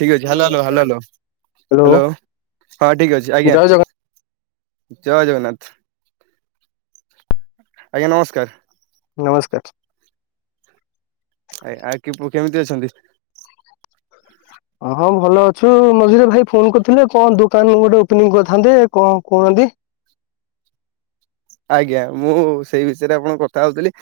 ଠିକ ଅଛି ହାଲ ହ୍ୟାଲୋ ହାଲ ହାଲ ହାଲ ହାଲୋ ହଁ ଠିକ ଅଛି ଆଜ୍ଞା। ଜୟ ଜଗନ୍ନାଥ ଜୟ ଜଗନ୍ନାଥ। ଆଜ୍ଞା ନମସ୍କାର। ନମସ୍କାର। [unintelligible] କେମିତି ଅଛନ୍ତି? [inaudible] ହଁ ହଁ ଭଲ ଅଛୁ ମଝିରେ ଭାଇ ଫୋନ କରିଥିଲେ କଣ ଦୋକାନ ଗୋଟେ ଓପେନିଙ୍ଗ କରିଥାନ୍ତେ କଣ କହୁନାହାନ୍ତି? ଆଜ୍ଞା ମୁଁ ସେଇ ବିଷୟରେ ଆପଣଙ୍କ କଥା ହେଉଥିଲି।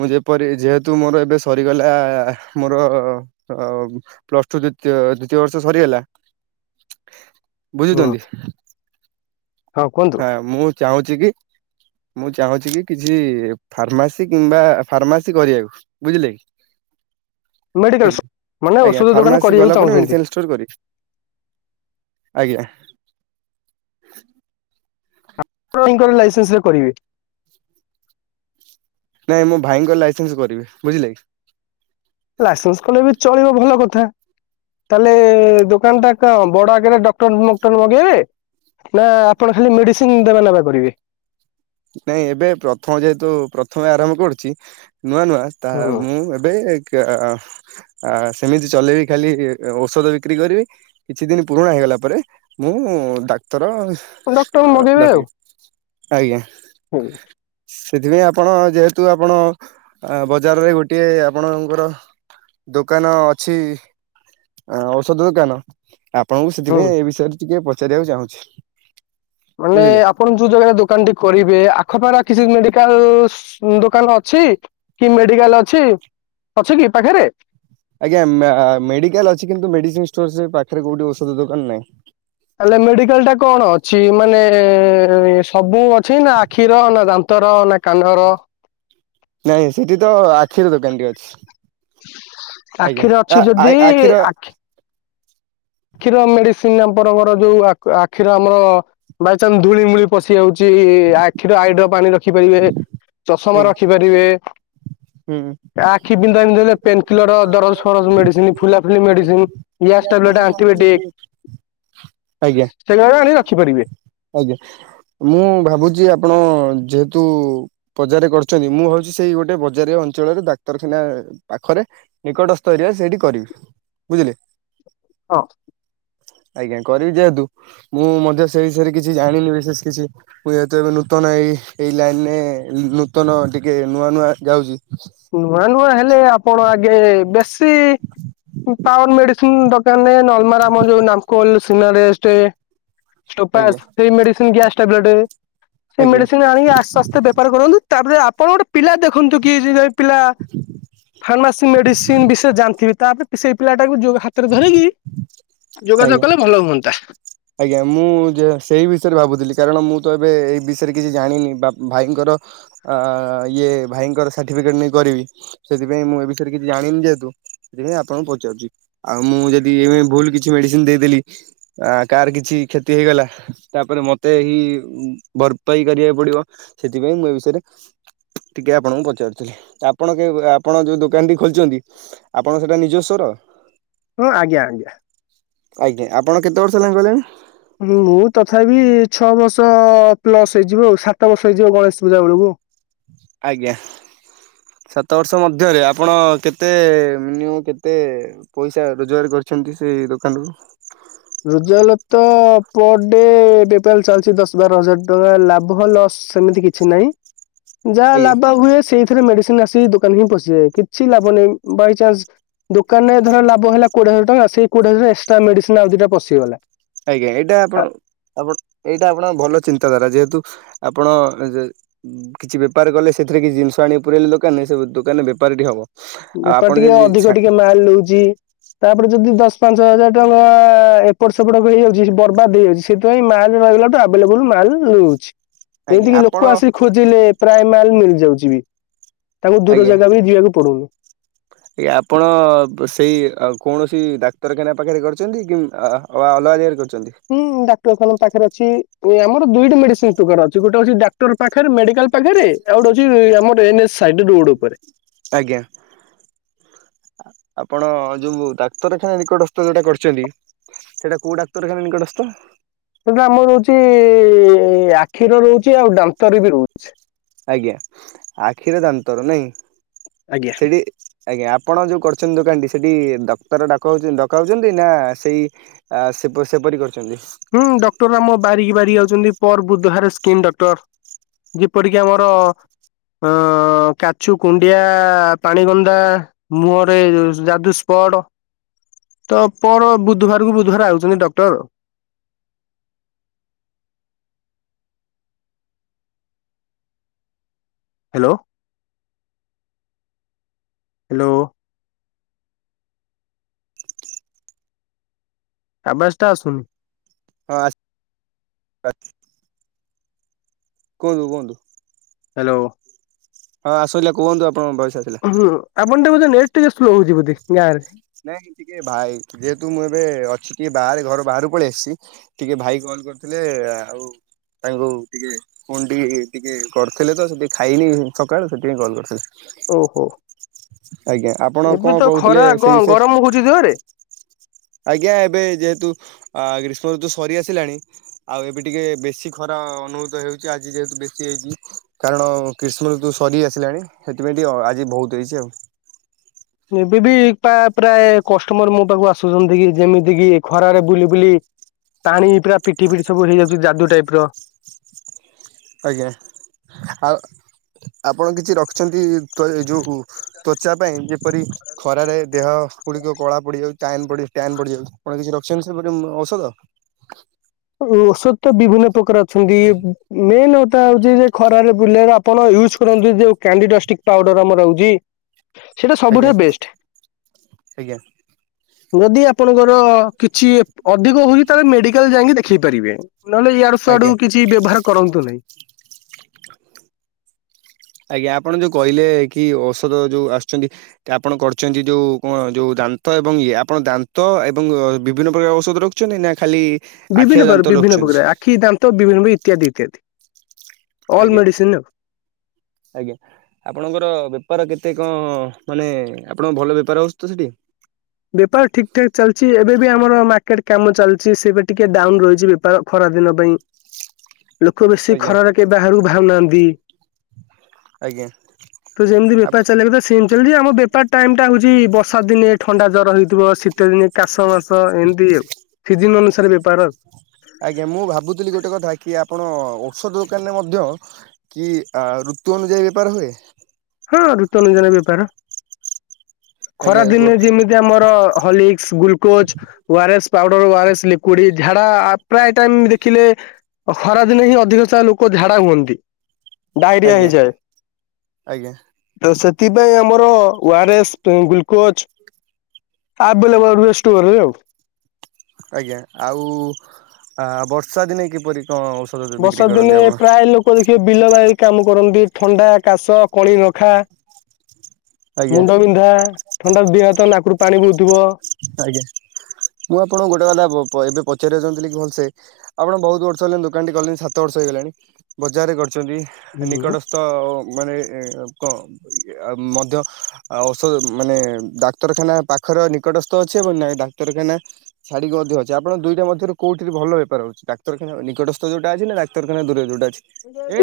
ମୁଁ ଯେପରି ଯେହେତୁ ମୋର ଏବେ ସରିଗଲା ମୋର ପ୍ଲସ ଟୁ ଦ୍ୱିତୀୟ ଦ୍ୱିତୀୟ ବର୍ଷ ସରିଗଲା। ହୁଁ ବୁଝୁଛନ୍ତି ହଁ କୁହନ୍ତୁ ହାଁ ମୁଁ ଚାହୁଁଛି କି ମୁଁ ଚାହୁଁଛି କି କିଛି ଫାର୍ମାସି କିମ୍ବା ଫାର୍ମାସି କରିବାକୁ ବୁଝିଲେକି। ମେଡିକାଲ ଆଜ୍ଞା ସପ୍ ମାନେ ଆଜ୍ଞା ଔଷଧ ଦୋକାନ ଫାର୍ମାସି କରିବାକୁ କଲା ପରେ ଚାହୁଁଛନ୍ତି। ମେଡ଼ିସିନ୍ ଷ୍ଟୋର କରିବେ। ଆଜ୍ଞା। [unintelligible] ଲାଇସେନ୍ସ ରେ କରିବି। ନାଇଁ ମୋ ଭାଇଙ୍କ ଲାଇସେନ୍ସ କରିବି ବୁଝିଲେକି। ଲାଇସେନ୍ସ କଲେ ବି ଚଳିବ ଭଲ କଥା। ତାହାଲେ ଦୋକାନ ଟା କଣ ବଡ ଆକାରେ ଡକ୍ଟର ମକ୍ଟର ମଗେଇବେ। ନା ଆପଣ ଖାଲି ମେଡିସିନ ଦେବା ନେବା କରିବେ। ନାଇଁ ଏବେ ପ୍ରଥମ ଯେହେତୁ ପ୍ରଥମେ ଆରମ୍ଭ କରୁଛି ନୂଆ ନୂଆ ତ ମୁଁ ଏବେ କ୍ୟା-ଆ- ସେମିତି ଚଲେଇବି ଖାଲି ଔଷଧ ବିକ୍ରି କରିବି। କିଛି ଦିନ ପୁରୁଣା ହେଇଗଲା ପରେ ମୁଁ ଡାକ୍ତର ହୁଁ ଡକ୍ଟର ଡକେଇବି ଆଜ୍ଞା। ହୁଁ। ସେଥିପାଇଁ ଆପଣ ଯେହେତୁ ଆପଣ ବଜାରରେ ଗୋଟିଏ ଆପଣଙ୍କର। ଦୋକାନ ଅଛି ଔଷଧ ଦୋକାନ। ଆପଣଙ୍କୁ ହୁଁ। ସେଥିପାଇଁ ଏ ବିଷୟରେ ଟିକେ ପଚାରିବାକୁ ଚାହୁଁଚି। ମାନେ ଆପଣ ଯୋଉ ଜାଗାରେ ଦୋକାନ ଟି କରିବେ ଆଖପାଖରେ ଆଉ କିଛି ମେଡିକାଲସ ଦୋକାନ ଅଛି। କି ମେଡିକାଲ ଅଛି ଅଛି କି ପାଖରେ? ଆଜ୍ଞା ମ୍ୟା-ମେଡିକାଲ ଅଛି କିନ୍ତୁ ମେଡିସିନ ଷ୍ଟୋର ସେ ପାଖରେ କୋଉଠି ଔଷଧ ଦୋକାନ ନାହିଁ। ତାଲେ ମେଡିକାଲ ଟା କଣ ଅଛି ମାନେ ସବୁ ଅଛି ନା ଆଖିର ନା ଦାନ୍ତର ନା କାନର। ନାଇଁ ସେଠି ତ ଆଖିର ଦୋକାନଟି ଅଛି। ଆଜ୍ଞା ଆଖିରେ ଅଛି ଯଦି ଆ-ଆଇ-ଆଖିର। ଆଖି ଆଖିର ମେଡିସିନ ଆମ୍ପରଙ୍କର ଯୋଉ ଆଖ-ଆଖିର ଆମର ବାଇଚନ୍ସ ଧୂଳିମୂଳି ପଶି ଯାଉଛି ଆଖିର ଆଇଡ୍ରପ ଆଣି ରଖିପାରିବେ। ଚଷମା ଆଜ୍ଞା ରଖିପାରିବେ। ହୁଁ। ଆଖି ବିନ୍ଧା ବିନ୍ଧ ଦେଲେ ପେନ କିଲର ଦରଜ ଫରଜ ମେଡିସିନ ଫୁଲା ଫୁଲି ମେଡିସିନ। ଗ୍ୟାସ ଟାବଲେଟ [unintelligible] [inaudible] ଆଜ୍ଞା ସେଗୁରାକ ଆଣିକି ରଖିପାରିବେ। ଆଜ୍ଞା ମୁଁ ଭାବୁଛି ଆପଣ ଯେହେତୁ ବଜାରେ କରିଛନ୍ତି ମୁଁ ଭାବଛି ସେଇ ଗୋଟେ ବଜାରିଆ ଅଞ୍ଚଳରେ ଡାକ୍ତରଖାନା ପାଖରେ। ନିକଟସ୍ଥ ଏରିଆ ସେଇଠି କରିବି ବୁଝିଲେ। ହଁ। ଆଜ୍ଞା କରିବି ଯେହେତୁ ମୁଁ ମଧ୍ୟ ସେଇ ବିଷୟରେ କିଛି ଜାଣିନି ବିଶେଷ କିଛି। ମୁଁ ଯେହେତୁ ଏବେ ନୂତନ ଏଇ ଏଇ ଲାଇନରେ ନୂତନ ଟିକେ ନୂଆ ନୂଆ ଯାଉଛି। ନୂଆ ନୂଆ ହେଲେ ଆପଣ ଆଗେ ବେଶୀ ପାୱାର ମେଡି ଦୋକାନ ରେ ନରମାଲ ଆମର ଯୋଉ ନାମକୋଲ ସିନାରେଷ୍ଟ। ଆଜ୍ଞା ଷ୍ଟୋପାଚ୍ ସେଇ ମେଡିସିନ୍ ଗ୍ୟାସ୍ ଟାବଲେଟ। ସେଇ ଆଜ୍ଞା ମେଡିସିନ୍ ଆଣିକି ଆସ୍ତେ ଆସ୍ତେ ବେପାର କରନ୍ତୁ ତାପରେ ଆପଣ ଗୋଟେ ପିଲା ଦେଖନ୍ତୁ କି ପିଲା ଫାର୍ମାସି ମେଡିସିନ୍ ବିଷୟରେ ଜାଣିଥିବେ ତାପରେ ସେଇ ପିଲାଟାକୁ ଯୋଗ ହାତରେ ଧରିକି ଆଜ୍ଞା। ଯୋଗାଯୋଗ କଲେ ଭଲ ହୁଅନ୍ତା। ଆଜ୍ଞା ମୁଁ ଯେ ସେଇ ବିଷୟରେ ଭାବୁଥିଲି କାରଣ ମୁଁ ତ ଏବେ ଏଇ ବିଷୟରେ କିଛି ଜାଣିନି ବା ଭାଇଙ୍କର ଆ ଇଏ ଭାଇଙ୍କର ସାର୍ଟିଫିକେଟ୍ ନେଇ କରିବି ସେଥିପାଇଁ ମୁଁ ଏ ବିଷୟରେ କିଛି ଜାଣିନି ଯେହେତୁ। ସେଥିପାଇଁ ଆପଣଙ୍କୁ ପଚାରୁଚି ଆଉ ମୁଁ ଯଦି ଏ ଭୁଲ କିଛି ମେଡିସିନ୍ ଦେଇଦେଲି ଆ କାହାର କିଛି କ୍ଷତି ହେଇଗଲା ତାପରେ ମୋତେ ହିଁ ଭରପାଇ କରିବାକୁ ପଡ଼ିବ। ସେଥିପାଇଁ ମୁଁ ଏ ବିଷୟରେ ଟିକେ ଆପଣଙ୍କୁ ପଚାରୁଥିଲି ତ ଆପଣ କେବେ ଆପଣ ଯୋଉ ଦୋକାନଟି ଖୋଲିଚନ୍ତି। ଆପଣ ସେଟା ନିଜସ୍ଵ ର? ହଁ ଆଜ୍ଞା ଆଜ୍ଞା। ଆଜ୍ଞା ଆପଣ କେତେ ବର୍ଷ ହେଲା କଲେଣି? ମୁଁ ତଥାପି ଛଅ ବର୍ଷ ପ୍ଲସ୍ ହେଇଯିବ ଆଉ ସାତ ବର୍ଷ ହେଇଯିବ ଗଣେଶ ପୂଜା ବେଳକୁ। ଆଜ୍ଞା। ସାତ ବର୍ଷ ମଧ୍ୟରେ ଆପଣ କେତେ ମିନିମମ୍ କେତେ? ପଇସା ରୋଜଗାର କରିଛନ୍ତି ସେଇ ଦୋକାନରୁୁ? ରୋଜଲପ୍ତ ପର ଡେ ବେପାର ଚାଲିଛି ଦଶ ବାର ହଜାର ଟଙ୍କା ଲାଭ ଲସ୍ ସେମିତି କିଛି ନାହିଁ ଯାଆ ଆଜ୍ଞା ଲାଭ ହୁଏ ସେଇ ଥିରେ ମେଡିସିନ୍ ଆସି ଦୋକାନରେ ହିଁ ପଶିବେ କିଛି ଲାଭ ନାହିଁ ବାଇଚାନ୍ସ ଦୋକାନରେ ଧର ଲାଭ ହେଲା କୋଡିଏ ହଜାର ଟଙ୍କା ସେଇ କୋଡିଏ ହଜାର ଏକ୍ଟ୍ରା ମେଡିସିନ୍ ଆଉ ଦିଟା ପଶିଗଲା। ଆଜ୍ଞା ଏଇଟା ଆ ଆପଣ ଆପଣ ଏଇଟା ଆପଣଙ୍କ ଭଲ ଚିନ୍ତାଧାରା ଯେହେତୁ ଆପଣ କିଛି ବେପାର କଲେ ସେଥିରେ କିଛି ଜିନିଷ ଆଣି ପୁରେଇଲେ ଦୋକାନରେ ସେ ଦୋକାନରେ ବେପାର ଟିକେ ହେବ। ବେପାର ଟିକେ ଅଧିକ ଟିକେ ମାଲ ନଉଛି। ତାପରେ ଯଦି ଦଶ ପାଞ୍ଚ ହଜାର ଟଙ୍କା ଏପଟ ସେପଟ ହେଇଯାଉଛି ସେ ବର୍ବାଦ ହେଇ ଯାଉଛି। ସେଥିପାଇଁ ମାଲ ରହିଲାଠୁ ଆଭେଲେବୁଲ ମାଲ ମିଳୁଛି ଆଜ୍ଞା ଯେମିତି କିି ଆପଣ ଲୋକ ଆସିକି ଖୋ ଥିଲେ ପ୍ରାୟ ମାଲ ମିଳିଯାଉଛି ବି ତାଙ୍କୁ ଦୂର ଆଜ୍ଞା ଜାଗା ବି ଯିବାକୁ ପଡୁନି। ଆପଣ ସେଇ କୌଣସି ଡାକ୍ତରଖାନା ପାଖରେ କରିଛନ୍ତି କି ଅ ଅଲଗା ଜାଗାରେ କରିଛନ୍ତି? ହୁଁ ଡାକ୍ତରଖାନା ପାଖରେ ଅଛି ଆମର ଦୁଇଟି ମେଡିସିନ ଷ୍ଟୋର ଅଛି ଗୋଟେ ଅଛି ଡାକ୍ତର ପାଖରେ ମେଡିକାଲ ପାଖରେ ଆଉ ଗୋଟେ ଅଛି ଆମର ଏନ ଏସ ସାଇଡ ରୋଡ ଉପରେ। ଆଜ୍ଞା। ଆପଣ ଯୋଉ ଡାକ୍ତରଖାନା ନିକଟସ୍ଥ ଯୋଉଟା କରିଛନ୍ତି। ସେଇଟା କୋଉ ଡାକ୍ତରଖାନା ନିକଟସ୍ଥ? ସେଟା ଆମର ରହୁଛି ଆଖିର ରହୁଛି ଆଉ ଦାନ୍ତରେ ବି ରହୁଛି। ଆଜ୍ଞା ଆଖିରେ ଦାନ୍ତର ନାଇଁ। ଆଜ୍ଞା ସେଠି ଆଜ୍ଞା ଆପଣ ଯୋଉ କରୁଛନ୍ତି ଦୋକାନଟି ସେଠି ଡକ୍ଟର ଡାକ ଡକା ହଉଛନ୍ତି ନା ସେଇ ଆ ସେ ସେପରି କରିଛନ୍ତି। ହୁଁ ଡକ୍ଟର ଆମ ବାରିକି ବାରିକି ଯାଉଛନ୍ତି ପର ବୁଧବାର ସ୍କିନ୍ ଡକ୍ଟର। ଯେପରିକି ଆମର ଅ କାଛୁ କୁଣ୍ଡିଆ, ପାଣିଗନ୍ଧା। ମୁଁହରେ ଯାଦୁ ସ୍ପଡ। ତ ପର ବୁଧବାରକୁ ବୁଧବାର ଆଉଛନ୍ତି ଡକ୍ଟର। Hello hello. ଆବାଜଟା ଆସୁନି। ହଁ ଆ [unintelligible] କୁହନ୍ତୁ କୁହନ୍ତୁ। ହ୍ୟାଲୋ। ହଁ ଆସିଲା କୁହନ୍ତୁ ଆପଣଙ୍କ ଭୟସ୍ ଆସିଲା। ହୁଁ ଆପଣ ଟେ ବୋଧେ ନେଟ୍ ଟିକେ ସ୍ଲୋ ହଉଛି ବୋଧେ ଗାଁରେ। ନାଇଁ ଟିକେ ଭାଇ ଯେହେତୁ ମୁଁ ଏବେ ଅଛି ଟିକେ ବାହାରେ ଘରୁ ବାହାରକୁ ପଳେଇ ଆସିଛି ଟିକେ ଭାଇ କଲ୍ କରିଥିଲେ ଆଉ ତାଙ୍କୁ ଟିକେ ଫୋନ୍ ଟିକେ ଟିକେ କରିଥିଲେ ତ ସେ ଟିକେ ଖାଇନି ସକାଳୁ ସେଥିପାଇଁ କଲ୍ କରିଥିଲେ। ଓହୋ ଆପଣ କଣ ଏବେ ତ କହୁଥିଲେ ଖରା ସେଇ କଣ ବିଷୟରେ? ଗରମ ହଉଛି ଜୋରେ? ଆଜ୍ଞା ଏବେ ଯେହେତୁ ଗ୍ରୀଷ୍ମ ଋତୁ ସରି ଆସିଲାଣି ଆଉ ଏବେ ଟିକେ ବେଶୀ ଖରା ଅନୁଭୂତ ହେଉଛି। ଆଜି ଯେହେତୁ ବେଶୀ ହେଇଛି। କାରଣ ଗ୍ରୀଷ୍ମରୂତୁ ସରି ଆସିଲାଣି। ସେଥିପାଇଁ ଟିକେ ଆଜି ବହୁତ ହେଇଛି ଆଉ। ଏବେବି ପା ପ୍ରାୟ କଷ୍ଟମର ମୋ ପାଖକୁ ଆସୁଛନ୍ତି। କି ଯେମିତି କି ଖରାରେ ବୁଲି ବୁଲି ପାଣି ପୁରା ପିଠି ପିଠି ସବୁ ହେଇଯାଉଛି ଯାଦୁ ଟାଇପର। ଆଜ୍ଞା ଆଉ ଆପଣ କିଛି ରଖିଛନ୍ତି ତ ଏ ଯୋଉ ତ୍ଵଚା ପାଇଁ ଯେପରି ଖରାରେ ଦେହ ଗୁଡିକ କଳା ପଡିଯାଉଛି। ଟ୍ୟାନ୍ ଟ୍ୟାନ୍ ପଡିଯାଉଛି। କଣ କିଛି ରଖିଛନ୍ତି ସେପରି ଔଷଧ? ଔଷଧ ତ ବିଭିନ୍ନ ପ୍ରକାର ଅଛନ୍ତି। ମେନେ କଥା ହଉଛି ଯେ ଖରାରେ ବୁଲେଇବା ଆପଣ ୟୁଜ କରନ୍ତୁ ଯୋଉ କ୍ୟାଣ୍ଡି ଡଷ୍ଟିକ୍ ପାଉଡର ଆମର ଆଉଛି। ସେଟା ଆଜ୍ଞା ସବୁଠାରୁ ବେଷ୍ଟ। ଆଜ୍ଞା ଯଦି ଆପଣଙ୍କର କିଛି ଅଧିକ ହଉଛି ତାହେଲେ ମେଡିକାଲ ଯାଇକି ଦେଖ ଖି ପାରିବେ ନହେଲେ ଇଆଡୁ ଆଜ୍ଞା ସୁଆଡୁ କିଛି ବ୍ୟବହାର କରନ୍ତୁ ନାହିଁ। ଆଜ୍ଞା ଆପଣ ଯୋଉ କହିଲେ କି ଔଷଧ ଯୋଉ ଆସୁଛନ୍ତି ଆପଣ କରଛନ୍ତି ଯୋଉ କଣ ଯୋଉ ଦାନ୍ତ ଏବଂ ଇଏ ଆପଣ ଦାନ୍ତ ଏବଂ ବିଭିନ୍ନ ପ୍ରକାର ଔଷଧ ର ଚୁନି ନା ଖାଲି ଆଖି ଆଉ ବିଭିନ୍ନ ଦାନ୍ତ ପ୍ରକାର ବିଭିନ୍ନ ରଖୁଛନ୍ତି ପ୍ରକାର। ଆଖି, ଦାନ୍ତ ବିଭିନ୍ନ ପ୍ରକାର ଇତ୍ୟାଦି ଇତ୍ୟାଦି। ଅଲ୍ ଆଜ୍ଞା ମେଡିସିନ ଆଉ। ଆଜ୍ଞା। ଆପଣଙ୍କର ବେପାର କେତେ କଣ ମାନେ ଆପଣଙ୍କ ଭଲ ବେପାର ହେଉଛି ତ ସେଠି? ବେପାର ଠିକ୍ ଠାକ୍ ଚାଲିଛି। ଏବେ ବି ଆମର ମାର୍କେଟ୍ କାମ ଚାଲିଛି। ସେବେ ଟିକେ ଡାଉନ୍ ରହିଛି ବେ ପ୍ରାୟ ଖରା ଦିନ ପାଇଁ। ଲୋକ ବେଶୀ ଆଜ୍ଞା ଖରାରେ କେହି ବାହାରକୁ ଭାରୁ ନାହାନ୍ତି। ଆଜ୍ଞା। ତୁ ଯେମତି ବେପାର୍ ଆପ- ଚଳାଇବୁ ତ ସେମତି ଚାଲିଛି। ଆମ ବେପାର ଟାଇମ୍ ଟା ହଉଛି ବର୍ଷା ଦିନିଏ। ଥଣ୍ଡା ଜର ହେଇଥିବ ଶୀତ ଦିନେ କାଶ ମାସ ଏମିତି ଆଉ। ସିଜିନ୍ ଅନୁସାରେ ବେପାର ଆଉ। ଆଜ୍ଞା ମୁଁ ଭାବୁଥିଲି ଗୋଟେ କଥା କି ଆପଣ ଔଷଧ ଦୋକାନରେ ମଧ୍ୟ କି ଋତୁ ଅନୁଯାୟୀ ବେପାର ହୁଏ? ହଁ ଋତୁଅନୁଯାୟୀ ବେପାର ଖରା ଆଜ୍ଞା ଗୋ ଦିନେ ଯେମିତି ଯେମିତି ଆମର ହାଲିକ୍ସ୍, ଗ୍ଲୁକୋଜ୍ ଓଆରେସ୍ ପାଉଡରରସ୍, ଓଆରେସ୍ ଲିକୁଡି ଝାଡା ପ୍ରାୟ୍ ଟାଇମ୍ ଦେଖିଲେ ଖରା ଦିନେ ହିଁ ଅଧିକ ସାରା ଲୋକ ଝାଡା ହୁଅନ୍ତି। ଡାଇରିଆ ଆଜ୍ଞା ହେଇଯାଏ। ଆଜ୍ଞା। ତ ସେଥିପାଇଁ ଆମର ଓଆରେସ୍, ଗ୍ଲୁକୋଜ୍ ଆଭେଲେବୁଲ୍ ରୁହେ ଷ୍ଟୋର୍ ରେ ଆଉ। ଆଜ୍ଞା ଆଉ ବର୍ଷା ଦିନେ କିପରି କଣ ଔ ବର୍ଷା ଦିନେ ପ୍ରାୟ ଲୋକ ଦେଖିବେ ବିଲ ବାଡ଼ି କାମକରନ୍ତି ଥଣ୍ଡା, କାଶ କଳି ରଖା, ଆଜ୍ଞା। ମୁଣ୍ଡ ବିନ୍ଧା ଥଣ୍ଡା ଦିହ ହାତ ନାକରୁ ପାଣି ବହୁଥିବ। ଆଜ୍ଞା ମୁଁ ଆପଣଙ୍କୁ ଗୋଟେ କଥା ଏବେ ପଚାରିବା ଚାହୁଁଥିଲି କି ଭଲସେ ଆପଣ ବହୁତ୍ ବର୍ଷ ହେଲେଣି ଦୋକାନ୍ ଟି କଲେଣି ସାତ ବର୍ଷ ହେଇଗଲାଣି ବଜାରରେ କରିଛନ୍ତି ନିକଟ ତ ମାନେ ତ ଅଉ ମଧ୍ୟ ଆଉ ଔଷଧ ମାନେ ଡାକ୍ତରଖାନା ପାଖରେ ନିକଟ ତ ଅଛେ ବ ନାଁ ଡାକ୍ତରଖାନା ଛାଡିକି ଅଧିକ ଅଛି ଆପଣଙ୍କ ଦୁଇଟା ମଧ୍ୟରୁ କୋଉଠି ଭଲ ବେପାର ହଉଛି ଡାକ୍ତରଖାନା ନିକଟସ୍ଥ ଯଉଟା ଅଛି ନା ଡାକ୍ତରଖାନା ଦୂରରେ ଯୋଉଟା ଅଛି।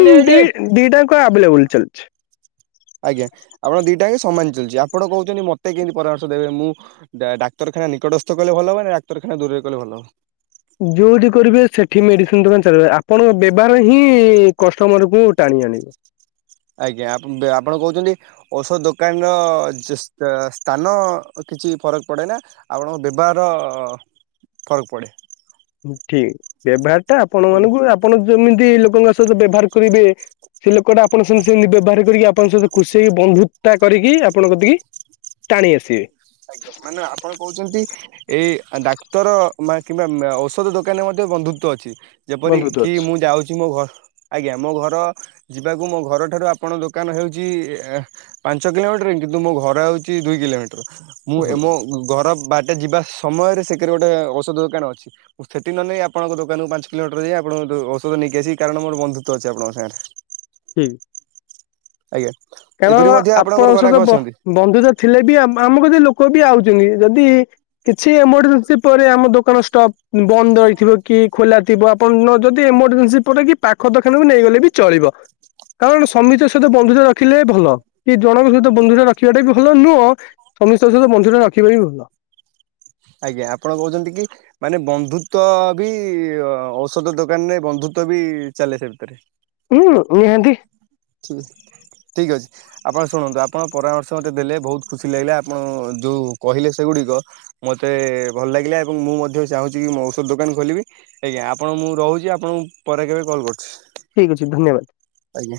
ହୁଁ ଦି ଏଇଠି ଦିଟାକ ଆଭେଲେବୁଲ୍ ଚାଲିଛି। ଆଜ୍ଞା ଆପଣ ଦିଟାହକ ସମାନ ଚାଲିଛି ଆପଣ କହୁଛନ୍ତି ମତେ କେମିତି ପରାମର୍ଶ ଦେବେ ମୁଁ ଡା ଡାକ୍ତରଖାନା ନିକଟସ୍ଥ କଲେ ଭଲ ହବ ନା ଡାକ୍ତର ଖାନା ଦୂରରେ କଲେ ଭଲ ହ ଯୋଉଠି କରିବେ ସେଠି ମେଡିସିନ୍ ଦୋକାନ୍ ଚାଲିବ ଆପଣ ବ୍ୟବହାର ହିଁ କଷ୍ଟମରକୁ ଟାଣି ଆଣିବ। ଆଜ୍ଞା ଆବେ ଆପଣ କହୁଛନ୍ତି ଔଷଧ ଦୋକାନ ର ଜ ସ୍ଥାନ କିଛି ଫରକ ପଡେ ନା? ଆପଣଙ୍କ ବ୍ୟବହାର ଫରକ ପଡ଼େ। ଠିକ୍ ବ୍ୟବହାର ଟା ଆପଣ ଆଜ୍ଞା। ମାନଙ୍କୁ ଆପଣ ଯେମିତି ଲୋକଙ୍କ ସହିତ ବ୍ୟବହାର କରିବେ। ସେ ଲୋକ ଟା ଆପଣଙ୍କ ସେମ୍ ସେମିତି ବ୍ୟବହାର କରିକି ଆପଣଙ୍କ ସହିତ ଖୁସି ହେଇି ବନ୍ଧୁତା କରିକି ଆପଣ କତିକି ଟାଣି ଆସିବେ। ମାନେ ଆପଣ କହୁଛନ୍ତି ଏ ଡାକ୍ତର ବା କିମ୍ବା ଔଷଧ ଦୋକାନି ମଧ୍ୟ ବନ୍ଧୁତ୍ୱ ଅଛି। ଯେପର ବନ୍ଧୁତ୍ୱ କି ଅଛି ମୁଁ ଯାଉଛି ମୋ ଘ ଆଜ୍ଞା ମୋ ଘର ଯିବାକୁ ମୋ ଘର ଠାରୁ ଆପଣଙ୍କ ଦୋକାନ ହେଉଛି ଆ ପାଞ୍ଚ କିଲୋମିଟର କିନ୍ତୁ ମୋ ଘର ହଉଛି ଦୁଇ କିଲୋମିଟର ମୁଁ ହୁଁ ଏ ମୁଁ ଘର ବାଟେ ଯିବା ସମୟରେ ସେକରେ ଗୋଟେ ଔଷଧ ଦୋକାନ ଅଛି। ସେଠି ନ ନେଇ ଆପଣଙ୍କ ଦୋକାନରୁ ପାଞ୍ଚ କିଲୋମିଟର ଯାଇ ଆପଣଙ୍କ ଔଷଧ ନେଇକି ଆସି କାରଣ ମୋ ବନ୍ଧୁତ ଅଛି ଆପଣଙ୍କ ସାଙ୍ଗରେ। ହୁଁ। ଆଜ୍ଞା ଏପରି ମଧ୍ୟ ଆପଣଙ୍କର ଗରାଖ ଅଛନ୍ତି। ବନ୍ଧୁ ତ ଥିଲେ ବି ଆମ ଗ ଲୋକ ବି ଆଉଛନ୍ତି ଯଦି କିଛି ଏମରଜେନ୍ସି ପରେ ଆମ ଦୋକାନ ଷ୍ଟପ ବନ୍ଦ ରହିଥିବ କି ଖୋଲା ଥିବ ଆପଣ ଯଦି ଏମରଜେନ୍ସି ପରେ କି ପାଖ ଦଖାନାକୁ ନେଇଗଲେ ବି ଚଳିବ। କାରଣ ସମୀର ସହିତ ବନ୍ଧୁତା ରଖ। ରଖିଲେ ଭଲ କି ଜଣଙ୍କ ସହିତ ବନ୍ଧୁ ଟା ରଖିବାଟା ବି ଭଲ ନୁହଁ ସମସ୍ତଙ୍କ ସହିତ ବନ୍ଧୁ ଟା ରଖିବା ବି ଭଲ। ଆଜ୍ଞା ଆପଣ କହୁଛନ୍ତି କି? ମାନେ ବନ୍ଧୁତଵ ବି ଔଷଧ ଦୋକାନ ରେ ବନ୍ଧୁତଵ ବି ଚାଲେ ସେ ଭିତରେ ହୁଁ ନିହାତି ଠିକ ଅଛି। ଆପଣ ଶୁଣନ୍ତୁ ଆପଣ ପରାମର୍ଶ ମତେ ଦେଲେ ବହୁତ ଖୁସି ଲାଗିଲା ଆପଣ ଯୋଉ କହିଲେ ସେଗୁଡିକ ମତେ ଭଲ ଲାଗିଲା ଏବଂ ମୁଁ ମଧ୍ୟ ଚାହୁଁଛି କି ଔଷଧ ଦୋକାନ ଖୋଲିବି ଆଜ୍ଞା ଆପଣ ମୁଁ ରହୁଛି ଆପଣଙ୍କୁ ପରେ କେବେ କଲ୍ କରୁଛି। ଠିକ୍ ଅଛି ଧନ୍ୟବାଦ। ଆଜ୍ଞା।